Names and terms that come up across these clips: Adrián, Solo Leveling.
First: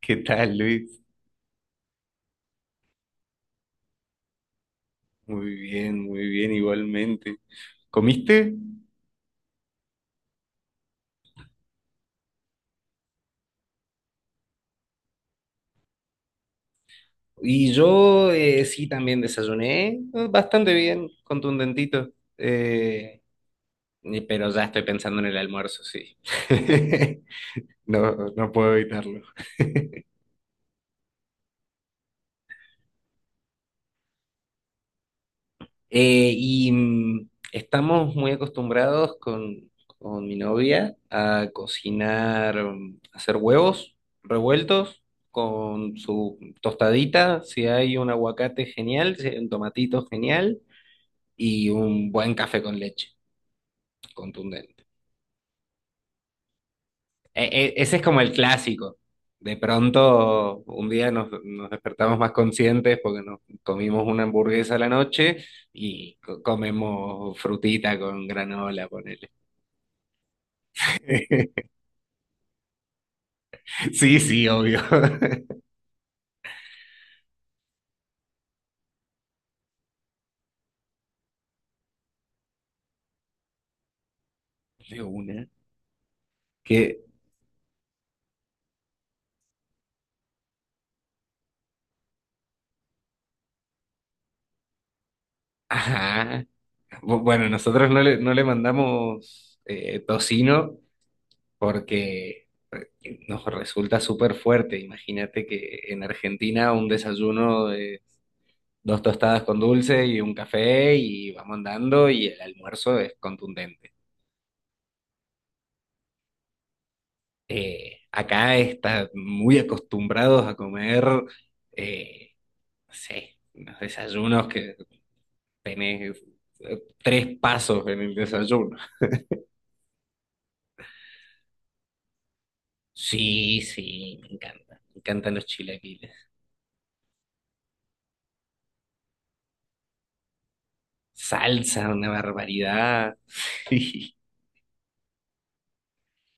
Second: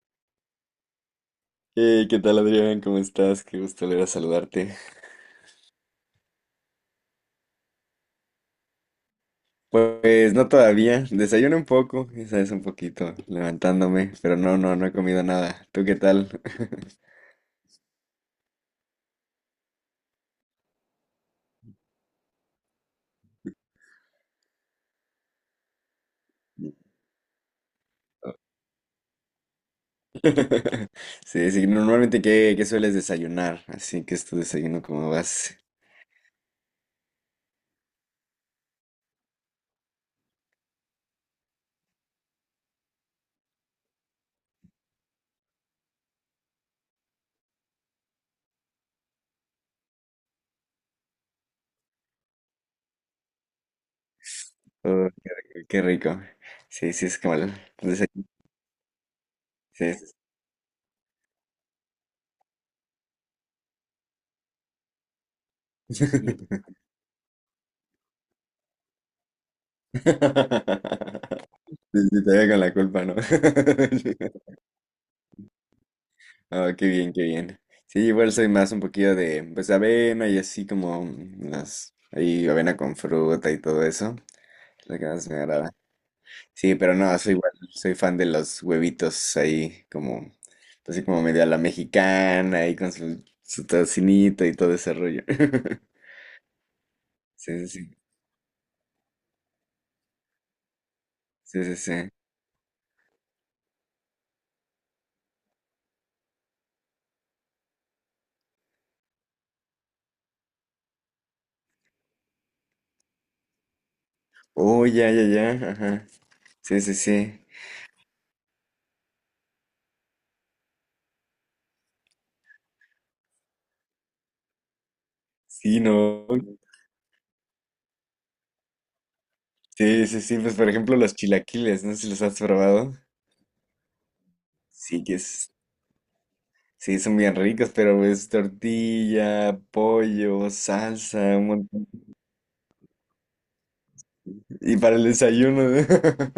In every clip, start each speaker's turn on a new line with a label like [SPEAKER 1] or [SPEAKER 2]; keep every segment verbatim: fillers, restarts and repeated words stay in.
[SPEAKER 1] ¿Qué tal, Luis?
[SPEAKER 2] Hey, ¿qué tal Adrián? ¿Cómo estás? Qué gusto volver a saludarte.
[SPEAKER 1] Muy bien, muy bien, igualmente. ¿Comiste?
[SPEAKER 2] Pues no todavía, desayuno un poco, esa es un poquito, levantándome, pero no, no, no he comido nada. ¿Tú qué tal?
[SPEAKER 1] Y yo eh, sí también desayuné, eh, bastante bien, contundentito, eh, y- pero ya estoy pensando en el almuerzo, sí. No, no puedo evitarlo.
[SPEAKER 2] Sí, sí, no, normalmente ¿qué, qué sueles desayunar? Así que es tu desayuno como vas.
[SPEAKER 1] Eh, y mm, estamos muy acostumbrados con, con mi novia a cocinar, mm, hacer huevos revueltos con su tostadita, si hay un aguacate genial, si hay un tomatito genial y un buen café con leche contundente.
[SPEAKER 2] Oh, qué rico. Qué rico. Sí, sí, es como
[SPEAKER 1] E-
[SPEAKER 2] el
[SPEAKER 1] e- ese es como
[SPEAKER 2] desayuno.
[SPEAKER 1] el clásico. De
[SPEAKER 2] Sí, sí.
[SPEAKER 1] pronto, un día nos, nos despertamos más conscientes porque nos comimos una hamburguesa a la noche
[SPEAKER 2] Sí.
[SPEAKER 1] y co- comemos frutita con granola, con…
[SPEAKER 2] Sí, sí, te veo con la culpa, ¿no?
[SPEAKER 1] Sí, sí, obvio.
[SPEAKER 2] Ah, qué bien, qué bien. Sí, igual soy más un poquillo de, pues, avena y así como mm, las, ahí avena con fruta y todo eso. Es lo
[SPEAKER 1] De
[SPEAKER 2] que más me
[SPEAKER 1] una.
[SPEAKER 2] agrada. Sí, pero
[SPEAKER 1] Que,
[SPEAKER 2] no, soy igual, soy fan de los huevitos ahí como, así como medio a la mexicana, ahí con su, su tocinito y todo ese rollo.
[SPEAKER 1] ajá. Bu- Bueno,
[SPEAKER 2] Sí,
[SPEAKER 1] nosotros
[SPEAKER 2] sí,
[SPEAKER 1] no le, no le mandamos eh, tocino
[SPEAKER 2] sí, sí, sí, sí.
[SPEAKER 1] porque eh, nos resulta súper fuerte. Imagínate que en Argentina un desayuno de dos tostadas con dulce y un café y vamos andando, y el almuerzo es contundente.
[SPEAKER 2] Oh, ya, ya, ya, ajá. Sí, sí, sí.
[SPEAKER 1] Eh, acá están muy acostumbrados a comer, eh, no sé, unos desayunos que…
[SPEAKER 2] Sí,
[SPEAKER 1] Tenés,
[SPEAKER 2] no.
[SPEAKER 1] eh, tres pasos en el desayuno.
[SPEAKER 2] Sí, sí, sí, pues por ejemplo los chilaquiles, no sé si los has probado.
[SPEAKER 1] Sí, sí, me encanta. Me
[SPEAKER 2] Sí, que
[SPEAKER 1] encantan los
[SPEAKER 2] es.
[SPEAKER 1] chilaquiles.
[SPEAKER 2] Sí, son bien ricos, pero es tortilla, pollo, salsa, un montón.
[SPEAKER 1] Salsa, una barbaridad. Sí,
[SPEAKER 2] Y para el desayuno.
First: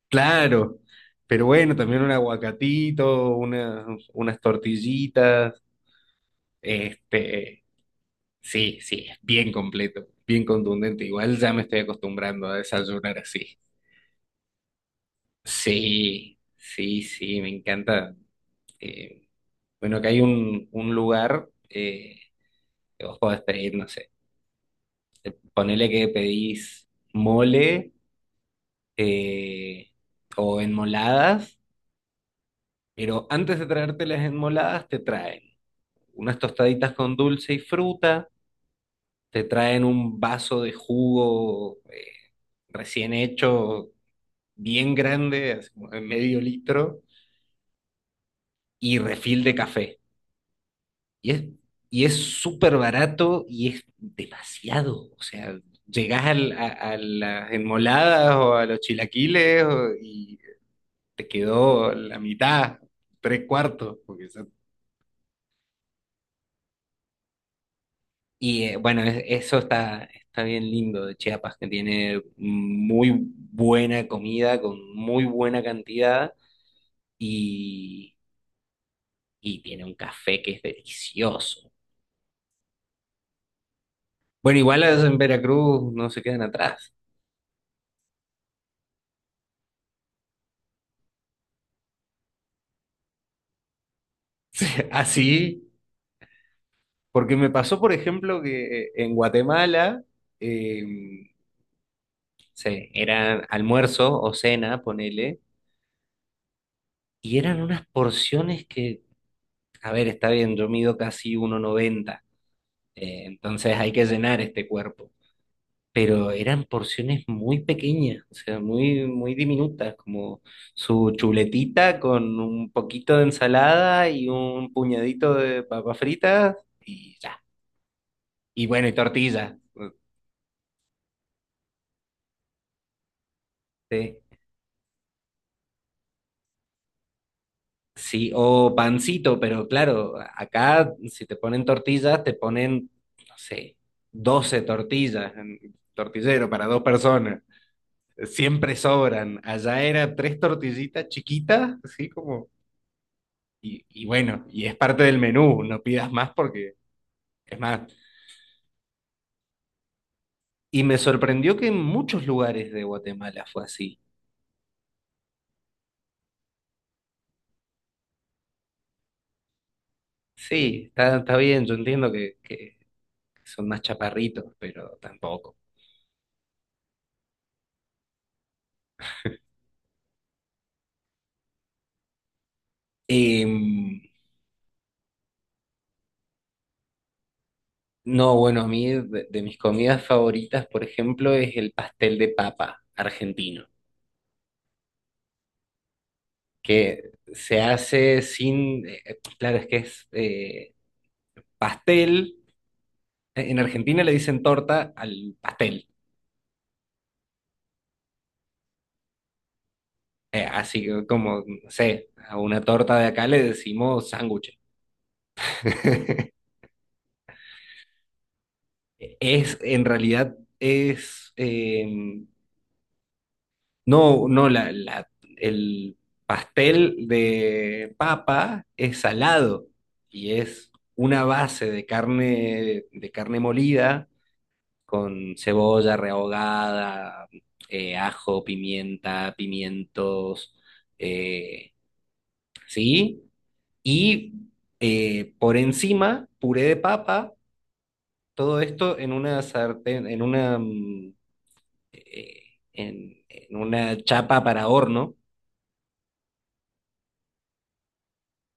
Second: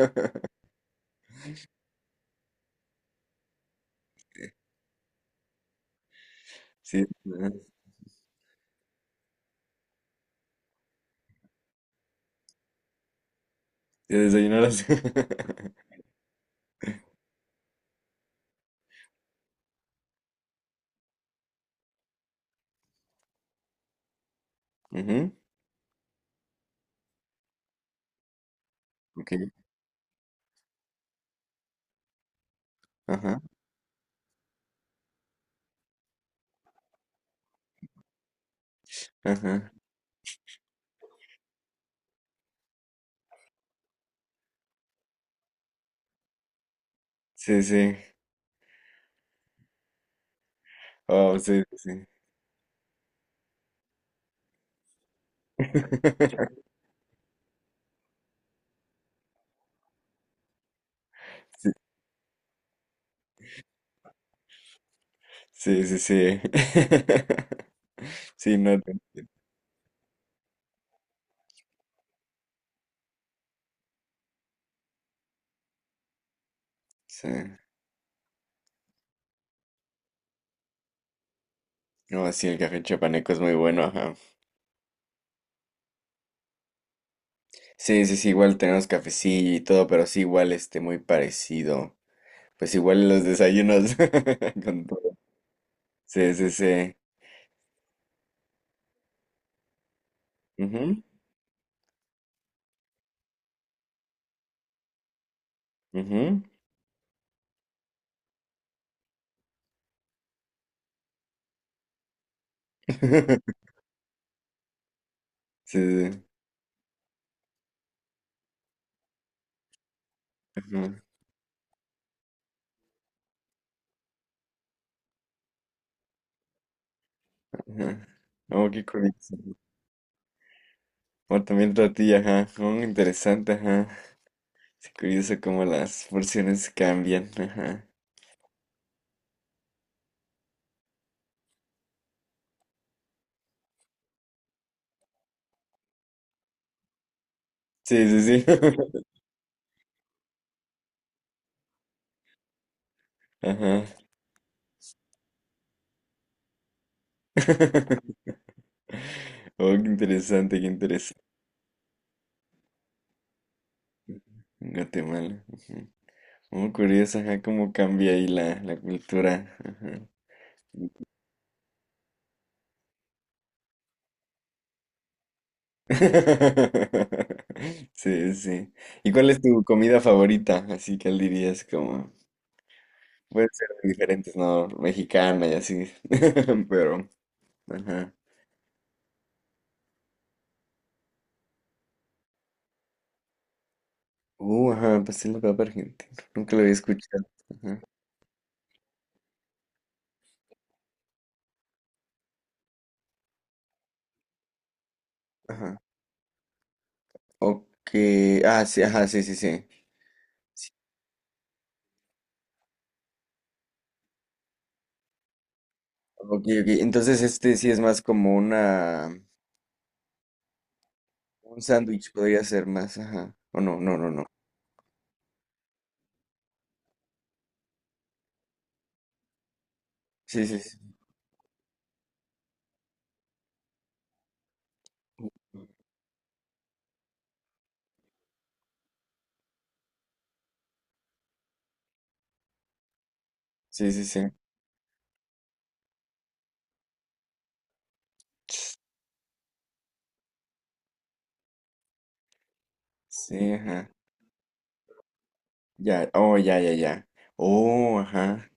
[SPEAKER 1] claro. Pero bueno, también un aguacatito, unas, unas tortillitas.
[SPEAKER 2] Sí, ajá,
[SPEAKER 1] Este, sí, sí, es bien completo, bien contundente. Igual ya me estoy acostumbrando a desayunar así.
[SPEAKER 2] desayuno. Desayunar así.
[SPEAKER 1] Sí, sí, sí, me encanta. Eh, bueno, acá hay un, un lugar. eh, Ojo, pedir, no sé.
[SPEAKER 2] Ujú,
[SPEAKER 1] Ponele que pedís mole,
[SPEAKER 2] ok,
[SPEAKER 1] eh, o enmoladas, pero
[SPEAKER 2] ajá,
[SPEAKER 1] antes de traerte las enmoladas, te traen unas tostaditas con dulce y fruta, te
[SPEAKER 2] ajá.
[SPEAKER 1] traen un vaso de jugo eh, recién hecho, bien grande, así como de medio litro,
[SPEAKER 2] Sí, sí.
[SPEAKER 1] y refil de café. Y
[SPEAKER 2] Oh,
[SPEAKER 1] es,
[SPEAKER 2] sí,
[SPEAKER 1] y
[SPEAKER 2] sí.
[SPEAKER 1] es súper barato y es demasiado. O sea, llegás al- a, a las enmoladas o a los chilaquiles o- y te quedó la mitad, tres cuartos. Porque son-
[SPEAKER 2] Sí, sí, sí. Sí, sí,
[SPEAKER 1] y eh,
[SPEAKER 2] no,
[SPEAKER 1] bueno,
[SPEAKER 2] te-
[SPEAKER 1] es- eso está, está bien lindo de Chiapas, que tiene muy buena comida con muy buena cantidad
[SPEAKER 2] sí.
[SPEAKER 1] y, y tiene un café que es delicioso.
[SPEAKER 2] No, sí, el café chapaneco es muy bueno, ajá.
[SPEAKER 1] Bueno, igual en Veracruz no se quedan atrás.
[SPEAKER 2] Sí, sí, sí, igual tenemos cafecillo y todo, pero sí, igual este, muy parecido. Pues igual los desayunos. Con todo.
[SPEAKER 1] Así.
[SPEAKER 2] Sí, sí, sí.
[SPEAKER 1] Porque me pasó, por ejemplo, que eh, en Guatemala,
[SPEAKER 2] Ujú,
[SPEAKER 1] eh, sí, eran almuerzo o cena, ponele,
[SPEAKER 2] ujú.
[SPEAKER 1] y eran unas porciones que, a ver, está bien, yo mido casi uno noventa, eh, entonces hay que llenar este cuerpo,
[SPEAKER 2] Sí, sí, sí.
[SPEAKER 1] pero eran porciones muy pequeñas, o sea, muy, muy diminutas, como
[SPEAKER 2] Ajá,
[SPEAKER 1] su chuletita con un poquito de ensalada y un puñadito de papas fritas y ya.
[SPEAKER 2] ajá.
[SPEAKER 1] Y
[SPEAKER 2] Oh, qué
[SPEAKER 1] bueno, y
[SPEAKER 2] curioso.
[SPEAKER 1] tortilla. eh,
[SPEAKER 2] O también tortilla, ajá. Oh, interesante, ajá.
[SPEAKER 1] Sí.
[SPEAKER 2] Es curioso cómo las porciones cambian, ajá.
[SPEAKER 1] Sí, o pancito, pero claro, acá si te ponen tortillas, te ponen, no sé, doce tortillas, en- tortillero para dos personas.
[SPEAKER 2] Sí, sí, sí.
[SPEAKER 1] Siempre sobran. Allá era tres tortillitas chiquitas, así como… Y,
[SPEAKER 2] Ajá.
[SPEAKER 1] y bueno, y es parte del menú, no pidas más porque es más.
[SPEAKER 2] Oh, qué interesante, qué
[SPEAKER 1] Y me
[SPEAKER 2] interesante.
[SPEAKER 1] sorprendió que en muchos lugares de Guatemala fue así.
[SPEAKER 2] En Guatemala. Ujú. Oh, curioso, ajá, cómo cambia ahí la, la cultura. Ajá.
[SPEAKER 1] Sí, está, está bien, yo entiendo que, que son más chaparritos, pero tampoco.
[SPEAKER 2] Sí, sí. ¿Y cuál es tu comida favorita? Así que él dirías como, puede ser de
[SPEAKER 1] Em,
[SPEAKER 2] diferentes, ¿no? Mexicana y así. Pero, ajá.
[SPEAKER 1] No, bueno, a mí de, de mis comidas favoritas, por ejemplo, es el pastel de papa argentino,
[SPEAKER 2] Uh, ajá, pastel de papa argentino. Nunca lo había
[SPEAKER 1] que
[SPEAKER 2] escuchado.
[SPEAKER 1] se
[SPEAKER 2] Ajá.
[SPEAKER 1] hace sin, eh, eh, claro, es que es eh, pastel, E, en Argentina le dicen torta al
[SPEAKER 2] Ajá.
[SPEAKER 1] pastel,
[SPEAKER 2] Ok. Ah, sí, ajá, sí, sí, sí.
[SPEAKER 1] eh,
[SPEAKER 2] Sí,
[SPEAKER 1] así que como, no sé, a una torta de acá le decimos sándwich.
[SPEAKER 2] ok, ok. Entonces este sí es más como una,
[SPEAKER 1] Es, en realidad, es,
[SPEAKER 2] un sándwich
[SPEAKER 1] eh,
[SPEAKER 2] podría ser más, ajá. O no, no, no,
[SPEAKER 1] no,
[SPEAKER 2] no.
[SPEAKER 1] no, la, la- el pastel de papa es salado y
[SPEAKER 2] Sí, sí,
[SPEAKER 1] es
[SPEAKER 2] sí.
[SPEAKER 1] una base de carne, de carne molida con cebolla rehogada, eh, ajo, pimienta, pimientos, eh, ¿sí?
[SPEAKER 2] Sí, sí, sí.
[SPEAKER 1] Y eh, por encima, puré de papa, todo esto en una sartén, en una, mm, eh, en
[SPEAKER 2] Sí,
[SPEAKER 1] en
[SPEAKER 2] ajá.
[SPEAKER 1] una chapa para horno.
[SPEAKER 2] Ya, oh, ya, ya, ya. Oh, ajá.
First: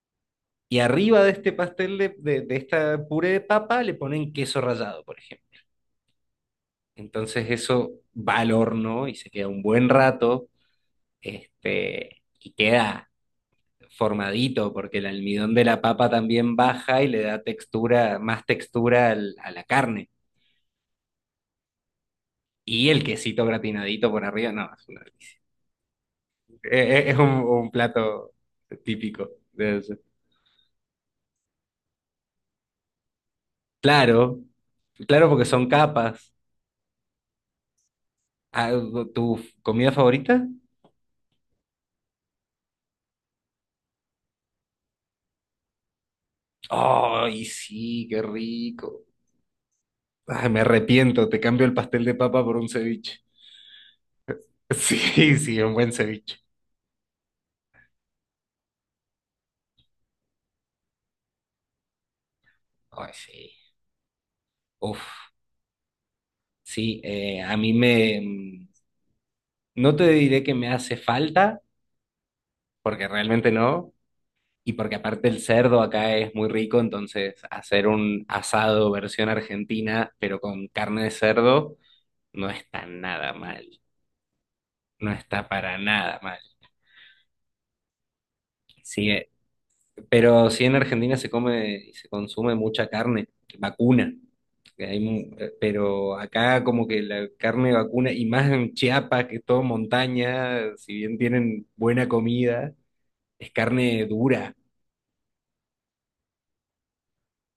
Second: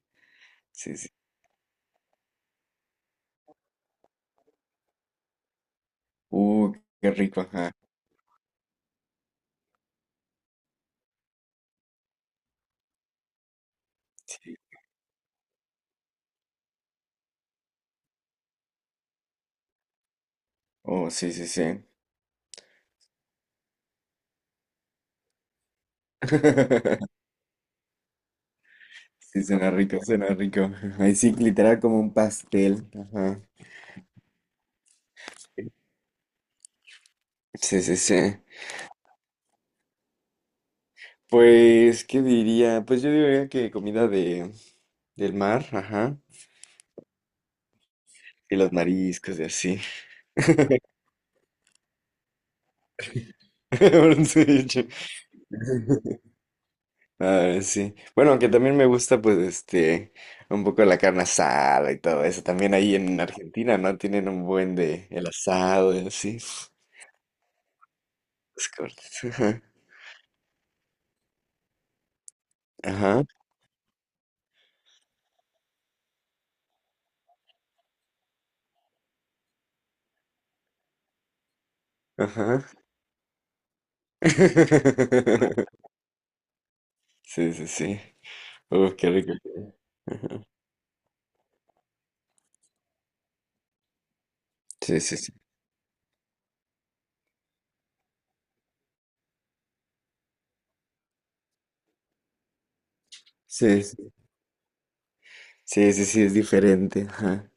[SPEAKER 1] Y
[SPEAKER 2] Sí, sí.
[SPEAKER 1] arriba de este pastel de, de, de esta puré de papa le ponen queso rallado, por ejemplo.
[SPEAKER 2] Uh, qué rico,
[SPEAKER 1] Entonces
[SPEAKER 2] ajá.
[SPEAKER 1] eso va al horno y se queda un buen rato, este, y queda
[SPEAKER 2] Sí.
[SPEAKER 1] formadito porque el almidón de la papa también baja y le da textura, más textura al- a la carne.
[SPEAKER 2] Oh, sí, sí, sí.
[SPEAKER 1] Y el quesito gratinadito por arriba, no, es, una delicia. Eh, eh, es un, un plato típico
[SPEAKER 2] Sí, suena
[SPEAKER 1] de eso.
[SPEAKER 2] rico, suena rico. Ahí sí, literal como un pastel. Ajá.
[SPEAKER 1] Claro, claro porque son capas.
[SPEAKER 2] Sí, sí, sí.
[SPEAKER 1] Ah, ¿tu comida favorita?
[SPEAKER 2] Pues, ¿qué diría? Pues yo diría que comida de, del mar, ajá.
[SPEAKER 1] Ay, sí, qué
[SPEAKER 2] Y los
[SPEAKER 1] rico.
[SPEAKER 2] mariscos y así.
[SPEAKER 1] Ay, me arrepiento, te cambio el pastel de papa por un ceviche.
[SPEAKER 2] Un ceviche.
[SPEAKER 1] Sí, sí, un buen ceviche.
[SPEAKER 2] Ah, sí. Bueno, aunque también me gusta, pues, este, un poco la carne asada y todo eso. También ahí
[SPEAKER 1] Ay,
[SPEAKER 2] en
[SPEAKER 1] sí.
[SPEAKER 2] Argentina, ¿no? Tienen un buen
[SPEAKER 1] Uf,
[SPEAKER 2] de el asado y así.
[SPEAKER 1] sí, eh, a mí me… mm,
[SPEAKER 2] Los cortes.
[SPEAKER 1] no te diré que me hace falta, porque
[SPEAKER 2] Ajá,
[SPEAKER 1] realmente no, y porque aparte el cerdo acá es muy rico, entonces hacer un asado versión argentina, pero con carne de cerdo, no
[SPEAKER 2] ajá.
[SPEAKER 1] está nada mal. No está
[SPEAKER 2] Ajá.
[SPEAKER 1] para nada mal.
[SPEAKER 2] Sí, sí, sí. Uf, qué
[SPEAKER 1] Sí,
[SPEAKER 2] rico.
[SPEAKER 1] pero sí en Argentina se come y se consume mucha carne vacuna. Que
[SPEAKER 2] Sí,
[SPEAKER 1] hay
[SPEAKER 2] sí, sí.
[SPEAKER 1] mu- eh, pero acá como que la carne vacuna, y más en Chiapas, que es todo montaña, si bien tienen buena comida, es
[SPEAKER 2] Sí,
[SPEAKER 1] carne
[SPEAKER 2] sí,
[SPEAKER 1] dura.
[SPEAKER 2] sí, sí, sí, es diferente. Ajá.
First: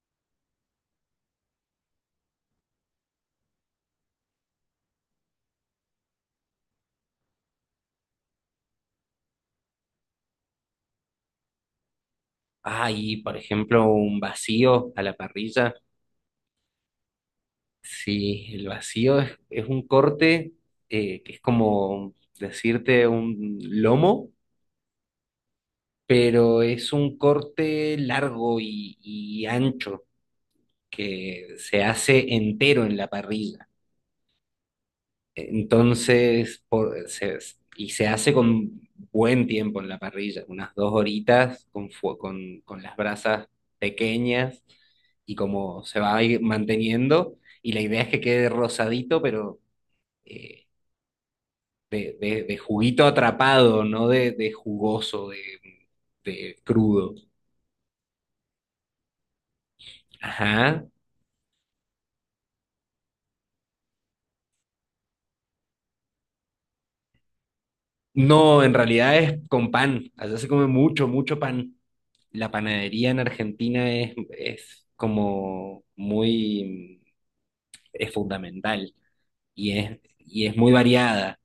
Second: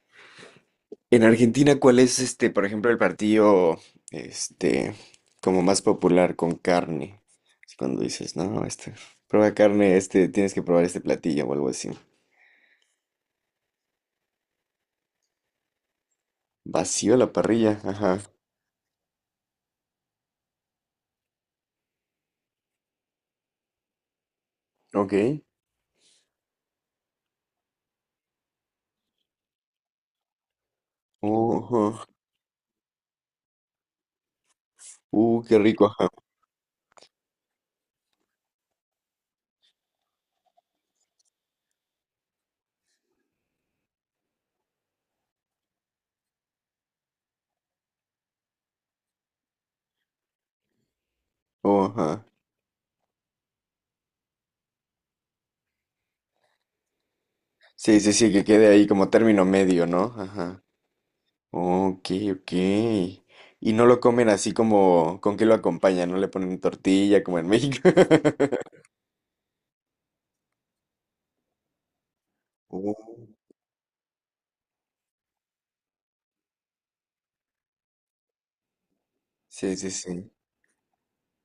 [SPEAKER 2] En Argentina, ¿cuál es este, por ejemplo, el partido este como más popular con carne? Así cuando dices, no, este, prueba carne, este, tienes que probar este platillo o algo así.
[SPEAKER 1] Ah, y por ejemplo un vacío a la parrilla.
[SPEAKER 2] Vacío la parrilla, ajá.
[SPEAKER 1] Sí, el vacío es, es un corte eh, que es como decirte un lomo,
[SPEAKER 2] Ok.
[SPEAKER 1] pero es un corte largo y y ancho. Que se
[SPEAKER 2] Ojo.
[SPEAKER 1] hace entero en la parrilla.
[SPEAKER 2] Uh, qué rico, ajá.
[SPEAKER 1] Entonces, por- se- y se hace con buen tiempo en la parrilla, unas dos horitas con, fue- con, con las brasas pequeñas y como se va a ir manteniendo. Y la idea es que quede rosadito, pero eh,
[SPEAKER 2] Oh,
[SPEAKER 1] de,
[SPEAKER 2] ajá.
[SPEAKER 1] de- de juguito atrapado, no de, de jugoso, de, de crudo.
[SPEAKER 2] Sí, sí, sí, que quede ahí como término medio, ¿no? Ajá.
[SPEAKER 1] Ajá.
[SPEAKER 2] Ok, ok. Y no lo comen así como, ¿con qué lo acompañan? No le ponen tortilla como en México.
[SPEAKER 1] No, en realidad es con pan. Allá se come mucho, mucho pan. La panadería en
[SPEAKER 2] Oh,
[SPEAKER 1] Argentina es, es como muy, es fundamental y
[SPEAKER 2] sí, sí,
[SPEAKER 1] es,
[SPEAKER 2] sí.
[SPEAKER 1] y es muy variada.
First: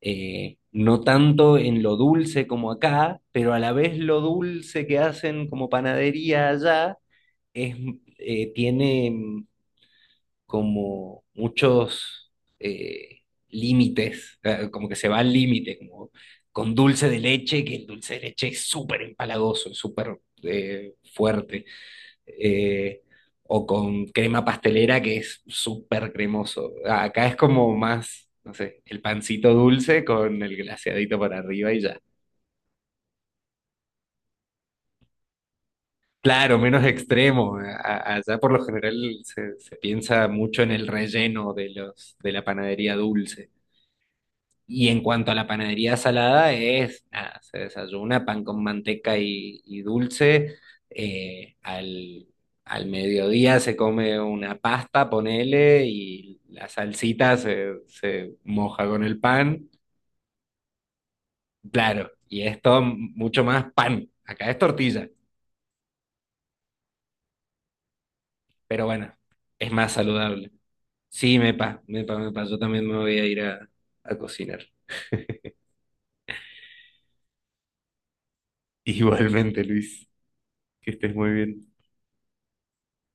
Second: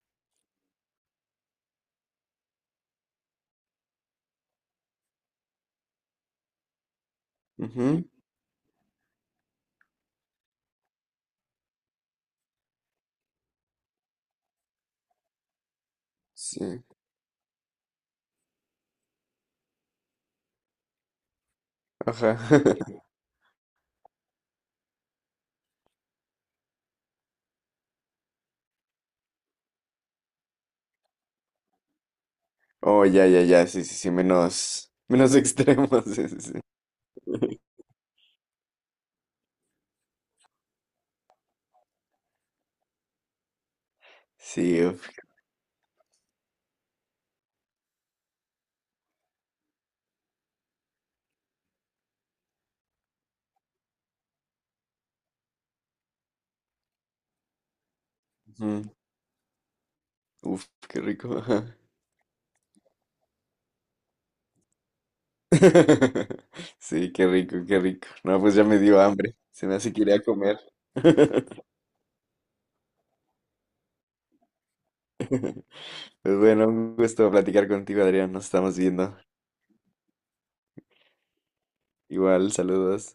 [SPEAKER 1] Eh, no tanto en lo dulce como acá, pero a la vez lo dulce que hacen como panadería allá es,
[SPEAKER 2] Ujú.
[SPEAKER 1] eh, tiene como muchos, eh, límites, eh, como que se va al límite, como
[SPEAKER 2] Sí,
[SPEAKER 1] con dulce de leche, que el dulce de leche es súper empalagoso, es súper, eh, fuerte,
[SPEAKER 2] ajá.
[SPEAKER 1] eh, o con crema pastelera que es súper cremoso. Acá es como más, no sé, el pancito dulce con el glaseadito para arriba y ya.
[SPEAKER 2] Oh, ya, ya, ya, sí, sí, sí, menos, menos extremos, sí, sí, sí.
[SPEAKER 1] Claro, menos extremo. A- Allá por lo general se, se piensa mucho en el relleno de los, de la panadería dulce.
[SPEAKER 2] Sí,
[SPEAKER 1] Y en
[SPEAKER 2] uf,
[SPEAKER 1] cuanto a la panadería salada, es, nada, se desayuna pan con manteca y, y dulce. eh, al, Al mediodía se come una pasta, ponele, y la salsita se, se
[SPEAKER 2] ujú,
[SPEAKER 1] moja con el pan.
[SPEAKER 2] uf, qué rico, ajá.
[SPEAKER 1] Claro, y esto mucho más pan. Acá es tortilla,
[SPEAKER 2] Sí, qué rico, qué rico. No, pues ya me
[SPEAKER 1] pero
[SPEAKER 2] dio
[SPEAKER 1] bueno,
[SPEAKER 2] hambre, se
[SPEAKER 1] es
[SPEAKER 2] me
[SPEAKER 1] más
[SPEAKER 2] hace que iré a
[SPEAKER 1] saludable.
[SPEAKER 2] comer.
[SPEAKER 1] Sí, mepa, mepa, mepa. Yo también me voy a ir a a cocinar.
[SPEAKER 2] Pues bueno, un gusto platicar contigo, Adrián, nos estamos viendo.
[SPEAKER 1] Igualmente, Luis, que estés muy bien.
[SPEAKER 2] Igual, saludos.